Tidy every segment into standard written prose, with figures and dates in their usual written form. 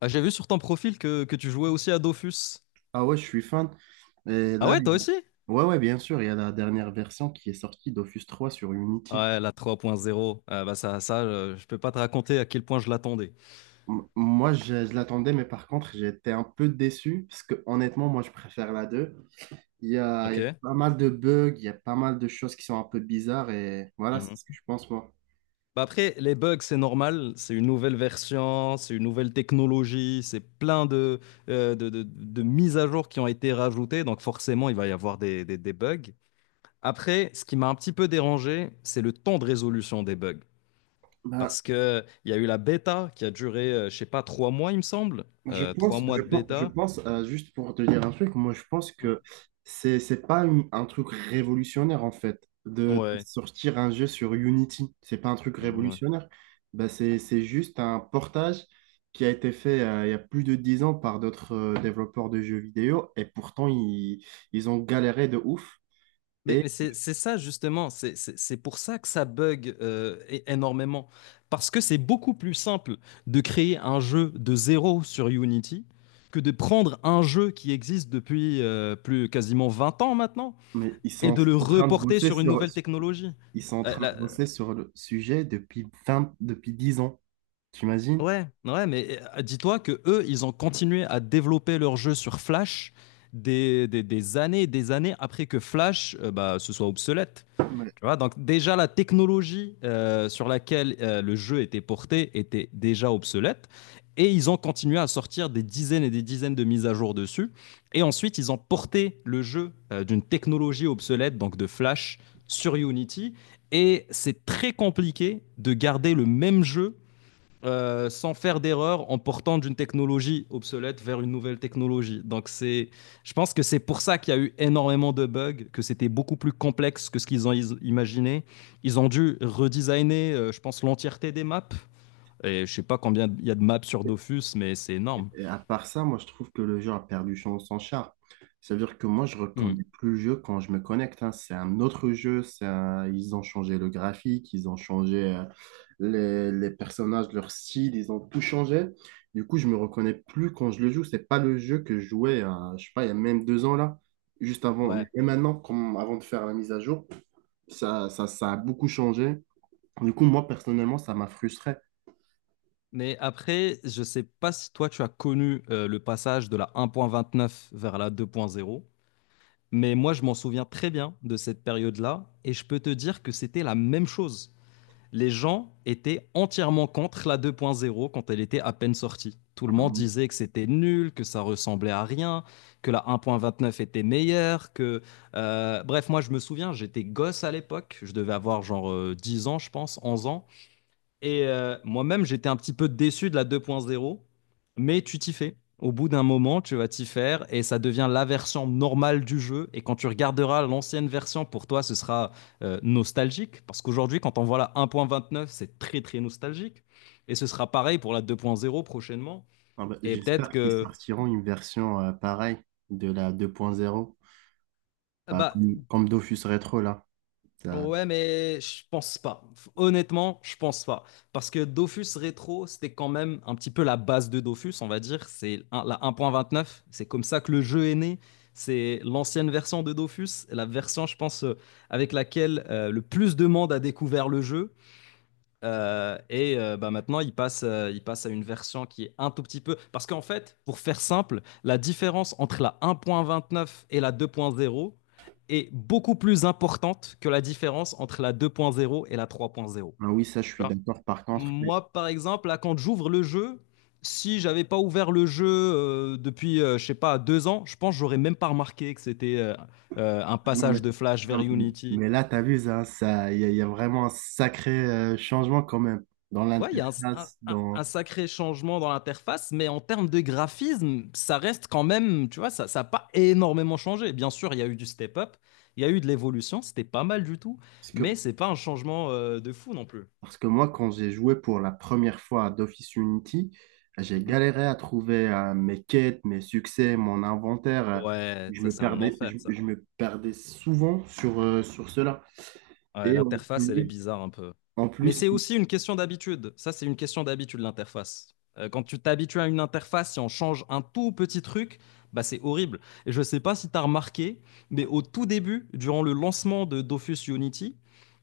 Ah, j'ai vu sur ton profil que tu jouais aussi à Dofus. Ah ouais, je suis fan. Et Ah là, ouais, toi aussi? ouais, ouais, bien sûr, il y a la dernière version qui est sortie dofus 3 sur Unity. Ouais, la 3.0. Ah bah ça, ça je peux pas te raconter à quel point je l'attendais. Moi, je l'attendais, mais par contre, j'étais un peu déçu parce que honnêtement, moi, je préfère la 2. Il y a, il Ok? y a pas mal de bugs, il y a pas mal de choses qui sont un peu bizarres et voilà, c'est Mhm. ce que je pense, moi. Bah après, les bugs, c'est normal. C'est une nouvelle version, c'est une nouvelle technologie, c'est plein de mises à jour qui ont été rajoutées. Donc forcément, il va y avoir des bugs. Après, ce qui m'a un petit peu dérangé, c'est le temps de résolution des bugs. Ben, Parce que il y a eu la bêta qui a duré, je sais pas, 3 mois, il me semble. Je trois pense, mois je de pense, je bêta. pense euh, juste pour te dire un truc, moi je pense que c'est pas un truc révolutionnaire en fait, de Ouais, sortir un jeu sur Unity. C'est pas un truc ouais. révolutionnaire. Bah, c'est juste un portage qui a été fait il y a plus de 10 ans par d'autres développeurs de jeux vidéo et pourtant ils ont galéré de ouf. Mais Et mais c'est ça justement, c'est pour ça que ça bug énormément. Parce que c'est beaucoup plus simple de créer un jeu de zéro sur Unity que de prendre un jeu qui existe depuis plus quasiment 20 ans maintenant mais ils et sont de le en train de reporter bosser sur une sur, nouvelle technologie. ils sont en Euh, train de la- euh, bosser sur le sujet depuis 20 depuis 10 ans. T'imagines? ouais, ouais, mais dis-toi que eux, ils ont continué à développer leur jeu sur Flash des années et des années après que Flash bah, se soit obsolète. Tu vois, donc déjà la technologie sur laquelle le jeu était porté était déjà obsolète. Et ils ont continué à sortir des dizaines et des dizaines de mises à jour dessus. Et ensuite, ils ont porté le jeu d'une technologie obsolète, donc de Flash, sur Unity. Et c'est très compliqué de garder le même jeu sans faire d'erreur en portant d'une technologie obsolète vers une nouvelle technologie. Donc c'est, je pense que c'est pour ça qu'il y a eu énormément de bugs, que c'était beaucoup plus complexe que ce qu'ils ont imaginé. Ils ont dû redesigner, je pense, l'entièreté des maps. Et je sais pas combien il y a de maps sur Dofus, mais c'est énorme. Et à part ça, moi, je trouve que le jeu a perdu son, son charme. C'est-à-dire que moi, je Hmm. reconnais plus le jeu quand je me connecte, hein. C'est un autre jeu. Ils ont changé le graphique, ils ont changé les personnages, leur style, ils ont tout changé. Du coup, je me reconnais plus quand je le joue. C'est pas le jeu que je jouais, je sais pas, il y a même 2 ans là, juste avant. Ouais. Et maintenant, comme avant de faire la mise à jour, ça a beaucoup changé. Du coup, moi, personnellement, ça m'a frustré. Mais après, je sais pas si toi tu as connu le passage de la 1.29 vers la 2.0. Mais moi, je m'en souviens très bien de cette période-là, et je peux te dire que c'était la même chose. Les gens étaient entièrement contre la 2.0 quand elle était à peine sortie. Tout le monde disait que c'était nul, que ça ressemblait à rien, que la 1.29 était meilleure, Bref, moi je me souviens, j'étais gosse à l'époque, je devais avoir genre 10 ans je pense, 11 ans, et moi-même, j'étais un petit peu déçu de la 2.0, mais tu t'y fais. Au bout d'un moment, tu vas t'y faire et ça devient la version normale du jeu. Et quand tu regarderas l'ancienne version, pour toi, ce sera nostalgique. Parce qu'aujourd'hui, quand on voit la 1.29, c'est très, très nostalgique. Et ce sera pareil pour la 2.0 prochainement. Ah bah, Et peut-être j'espère qu'ils que sortiront une version pareille de la 2.0, bah, bah, comme Dofus Retro là. Ça- ouais, mais je pense pas. Honnêtement, je pense pas. Parce que Dofus Rétro, c'était quand même un petit peu la base de Dofus, on va dire. La neuf. C'est comme ça que le jeu est né. C'est l'ancienne version de Dofus, la version, je pense, avec laquelle le plus de monde a découvert le jeu. Et bah, maintenant, il passe à une version qui est un tout petit peu. Parce qu'en fait, pour faire simple, la différence entre la 1.29 et la 2.0 est beaucoup plus importante que la différence entre la 2.0 et la 3.0. Ah oui, ça je suis Genre, d'accord par contre. Mais, moi, par exemple, là, quand j'ouvre le jeu, si j'avais pas ouvert le jeu depuis, je sais pas, 2 ans, je pense que j'aurais même pas remarqué que c'était un ah non, passage de Flash ah, vers Unity. mais là, t'as vu ça, il y a vraiment un sacré changement quand même dans Ouais, il y a un, un- l'interface, un- dans... un sacré changement dans l'interface, mais en termes de graphisme, ça reste quand même, tu vois, ça n'a pas énormément changé. Bien sûr, il y a eu du step-up, il y a eu de l'évolution, c'était pas mal du tout, Parce que, mais c'est pas un changement de fou non plus. parce que moi, quand j'ai joué pour la première fois à Dofus Unity, j'ai Mhm. galéré à trouver mes quêtes, mes succès, mon inventaire. euh, Ouais, Je ça me c'est un perdais, enfer, je, ça. je me perdais souvent sur, sur cela. Ouais, Et en l'interface, elle est plus, bizarre un peu. en Mais c'est plus, aussi une question d'habitude. Ça, c'est une question d'habitude, l'interface. Quand tu t'habitues à une interface, si on change un tout petit truc, bah, c'est horrible. Et je ne sais pas si tu as remarqué, mais au tout début, durant le lancement de Dofus Unity,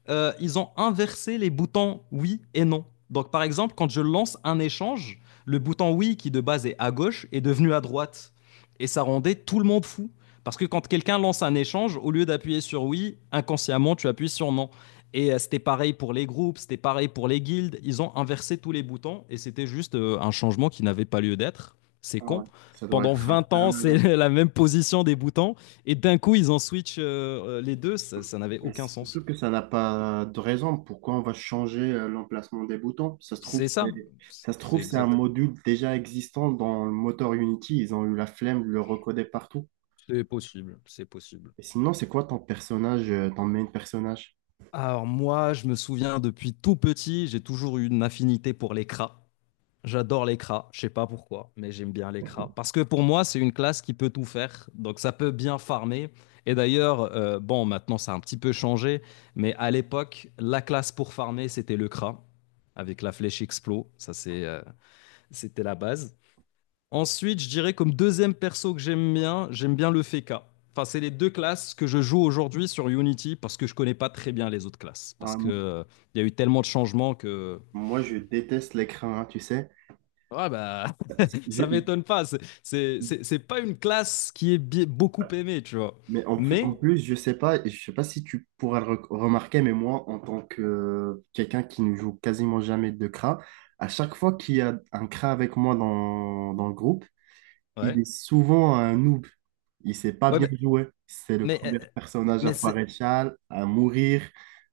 ils ont inversé les boutons oui et non. Donc, par exemple, quand je lance un échange, le bouton oui, qui de base est à gauche, est devenu à droite. Et ça rendait tout le monde fou. Parce que quand quelqu'un lance un échange, au lieu d'appuyer sur oui, inconsciemment, tu appuies sur non. Et c'était pareil pour les groupes, c'était pareil pour les guildes. Ils ont inversé tous les boutons et c'était juste un changement qui n'avait pas lieu d'être. C'est ah con. ouais, ça doit Pendant être un 20 peu ans, c'est malin. la même position des boutons et d'un coup, ils en switch les deux. Ça n'avait Et aucun sens. surtout que ça n'a pas de raison. Pourquoi on va changer l'emplacement des boutons? Ça se trouve, C'est ça. Ça se C'est trouve, c'est un exact. module déjà existant dans le moteur Unity. Ils ont eu la flemme de le recoder partout. C'est possible. C'est possible. Et sinon, c'est quoi ton personnage, ton main personnage? Alors moi, je me souviens depuis tout petit, j'ai toujours eu une affinité pour les cras. J'adore l'écra, je sais pas pourquoi, mais j'aime bien l'écra. Parce que pour moi, c'est une classe qui peut tout faire, donc ça peut bien farmer. Et d'ailleurs, bon, maintenant ça a un petit peu changé, mais à l'époque, la classe pour farmer, c'était le cra, avec la flèche explo, c'était la base. Ensuite, je dirais comme deuxième perso que j'aime bien le Feka. Enfin, c'est les deux classes que je joue aujourd'hui sur Unity parce que je connais pas très bien les autres classes. Ah, Parce que il y a eu tellement de changements que. moi, je déteste l'écran, hein, tu sais. Ouais, bah, Je- ça m'étonne pas. C'est pas une classe qui est beaucoup aimée, tu vois. Mais en plus, en Mais, plus, je sais pas si tu pourras le remarquer, mais moi, en tant que quelqu'un qui ne joue quasiment jamais de CRA, à chaque fois qu'il y a un CRA avec moi dans le groupe, il ouais. est souvent un noob. Il sait pas Ouais, bien jouer. C'est le mais, premier euh, personnage à mais foirer c'est-. le châle, à mourir,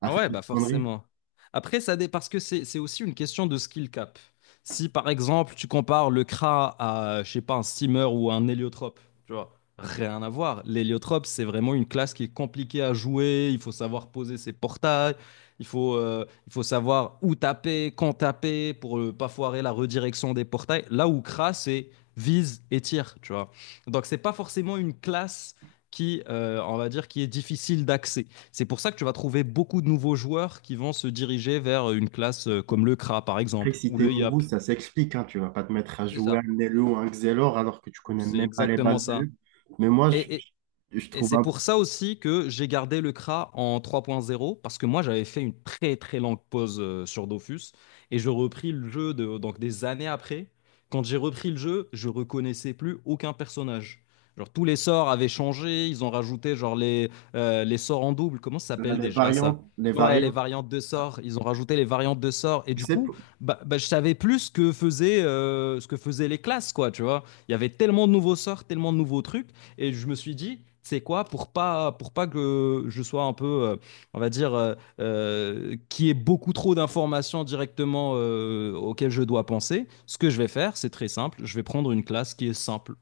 à Ah faire ouais, des bah conneries. forcément. Après, parce que c'est aussi une question de skill cap. Si par exemple tu compares le Kra à, je sais pas, un steamer ou un héliotrope, tu vois, rien à voir. L'héliotrope, c'est vraiment une classe qui est compliquée à jouer. Il faut savoir poser ses portails, il faut savoir où taper, quand taper pour ne pas foirer la redirection des portails. Là où Kra, c'est vise et tire, tu vois. Donc c'est pas forcément une classe qui, on va dire, qui est difficile d'accès. C'est pour ça que tu vas trouver beaucoup de nouveaux joueurs qui vont se diriger vers une classe comme le Kra, par Après, exemple, si ou t'es le nouveau, Yap. ça s'explique, hein. Tu vas pas te mettre à C'est jouer un ça. Nelo ou un Xelor alors que tu connais C'est même pas les exactement bases de ça. jeu. Mais moi, je, Et, et, je je Et trouve c'est un- pour ça aussi que j'ai gardé le CRA en 3.0, parce que moi j'avais fait une très très longue pause sur Dofus, et je repris le jeu donc des années après. Quand j'ai repris le jeu, je reconnaissais plus aucun personnage. Genre tous les sorts avaient changé, ils ont rajouté genre les sorts en double, comment ça s'appelle les déjà ça? variantes, les Ouais, les variantes. variantes de sorts, ils ont rajouté les variantes de sorts, et Tu du sais, coup, bah, bah, je savais plus ce que faisaient les classes, quoi, tu vois. Il y avait tellement de nouveaux sorts, tellement de nouveaux trucs et je me suis dit, c'est quoi pour pas que je sois un peu on va dire qu'il y ait beaucoup trop d'informations directement auxquelles je dois penser. Ce que je vais faire, c'est très simple, je vais prendre une classe qui est simple.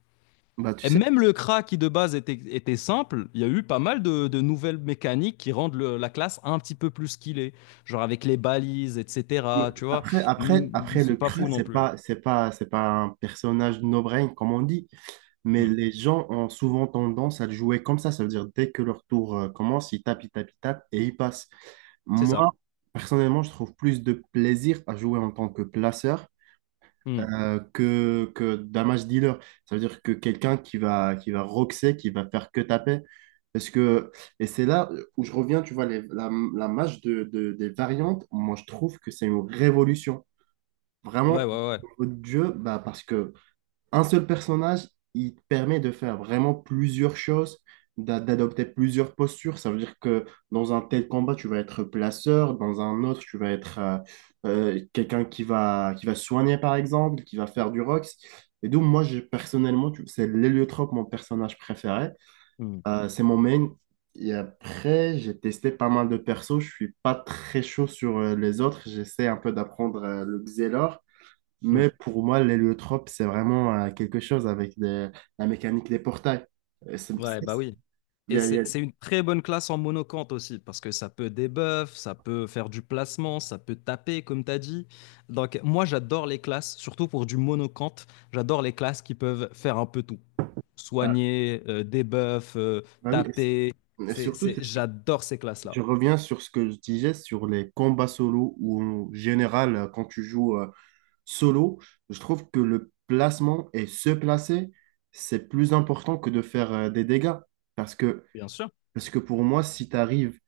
bah, tu Et sais, même le CRA qui de base était simple, il y a eu pas mal de nouvelles mécaniques qui rendent la classe un petit peu plus qu'il est. Genre avec les balises, ouais. etc. Tu vois. après, après, Mm. après le C'est pas fou crash, non c'est plus. pas, c'est pas, c'est pas un personnage no-brain, comme on dit, mais Mm. les gens ont souvent tendance à le jouer comme ça. Ça veut dire, dès que leur tour commence, ils tapent, ils tapent, ils tapent et ils passent. C'est Moi, ça. personnellement, je trouve plus de plaisir à jouer en tant que placeur Mm. Que d'un match dealer. Ça veut dire que quelqu'un qui va roxer, qui va faire que taper. Parce que, et c'est là où je reviens, tu vois, la match des variantes, moi je trouve que c'est une révolution. Ouais, Vraiment, ouais, ouais. au niveau du jeu, bah, parce que un seul personnage, il te permet de faire vraiment plusieurs choses, d'adopter plusieurs postures. Ça veut dire que dans un tel combat, tu vas être placeur, dans un autre, tu vas être quelqu'un qui va soigner, par exemple, qui va faire du rox. Et donc, moi, personnellement, c'est l'héliotrope, mon personnage préféré. Mm. C'est mon main. Et après, j'ai testé pas mal de persos. Je suis pas très chaud sur les autres. J'essaie un peu d'apprendre le Xelor. Mm. Mais pour moi, l'héliotrope, c'est vraiment quelque chose avec la mécanique des portails. Euh, c'est- Ouais, bah c'est- oui. il y Et a- il y a- c'est une très bonne classe en monocante aussi, parce que ça peut débuff, ça peut faire du placement, ça peut taper, comme tu as dit. Donc, moi, j'adore les classes, surtout pour du monocante, j'adore les classes qui peuvent faire un peu tout. bah, Soigner, débuff, bah oui. taper. Et surtout, J'adore ces je classes-là. reviens sur ce que je disais sur les combats solo, où en général, quand tu joues solo, je trouve que le placement et se placer, c'est plus important que de faire des dégâts. Parce que, Bien sûr, parce que pour moi, si tu arrives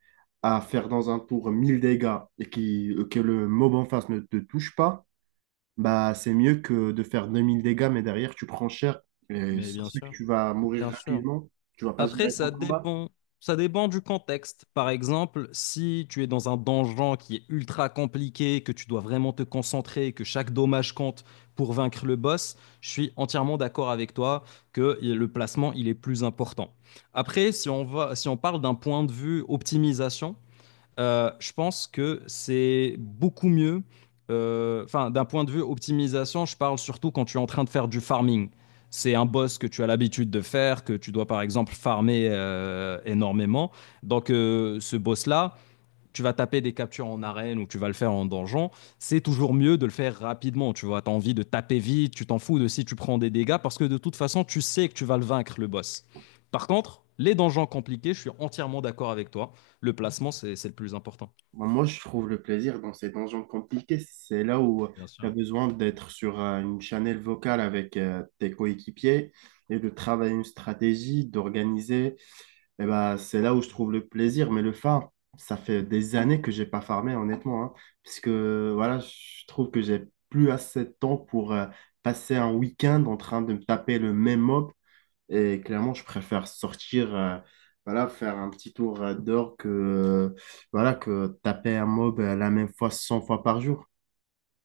à faire dans un tour 1 000 dégâts et qui, que le mob en face ne te touche pas, bah, c'est mieux que de faire 2 000 dégâts, mais derrière, tu prends cher. Et mais ça bien se fait sûr, que tu vas mourir bien sûr. rapidement. Tu vas pas Après, gérer ton ça combat. dépend. Ça dépend du contexte. Par exemple, si tu es dans un donjon qui est ultra compliqué, que tu dois vraiment te concentrer, que chaque dommage compte pour vaincre le boss, je suis entièrement d'accord avec toi que le placement, il est plus important. Après, si on parle d'un point de vue optimisation, je pense que c'est beaucoup mieux. Enfin, d'un point de vue optimisation, je parle surtout quand tu es en train de faire du farming. C'est un boss que tu as l'habitude de faire, que tu dois par exemple farmer énormément. Donc, ce boss-là, tu vas taper des captures en arène ou tu vas le faire en donjon, c'est toujours mieux de le faire rapidement. Tu vois, tu as envie de taper vite, tu t'en fous de si tu prends des dégâts parce que de toute façon, tu sais que tu vas le vaincre, le boss. Par contre, les donjons compliqués, je suis entièrement d'accord avec toi. Le placement, c'est le plus important. Bah, moi, je trouve le plaisir dans ces donjons compliqués. C'est là où Bien tu as sûr. besoin d'être sur une channel vocale avec tes coéquipiers et de travailler une stratégie, d'organiser. Et ben, c'est là où je trouve le plaisir, mais le farm, ça fait des années que j'ai pas farmé, honnêtement, hein, puisque voilà, je trouve que j'ai plus assez de temps pour passer un week-end en train de me taper le même mob, et clairement, je préfère sortir, voilà, faire un petit tour dehors que, voilà, que taper un mob la même fois 100 fois par jour.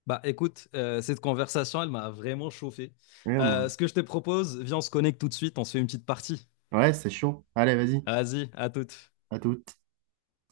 Bah écoute, cette conversation, elle m'a vraiment chauffé. Ouais, Ce que je te propose, viens, on se connecte tout de suite, on se fait une petite partie. ouais, c'est chaud. Allez, vas-y, Vas-y, à toute. à toute.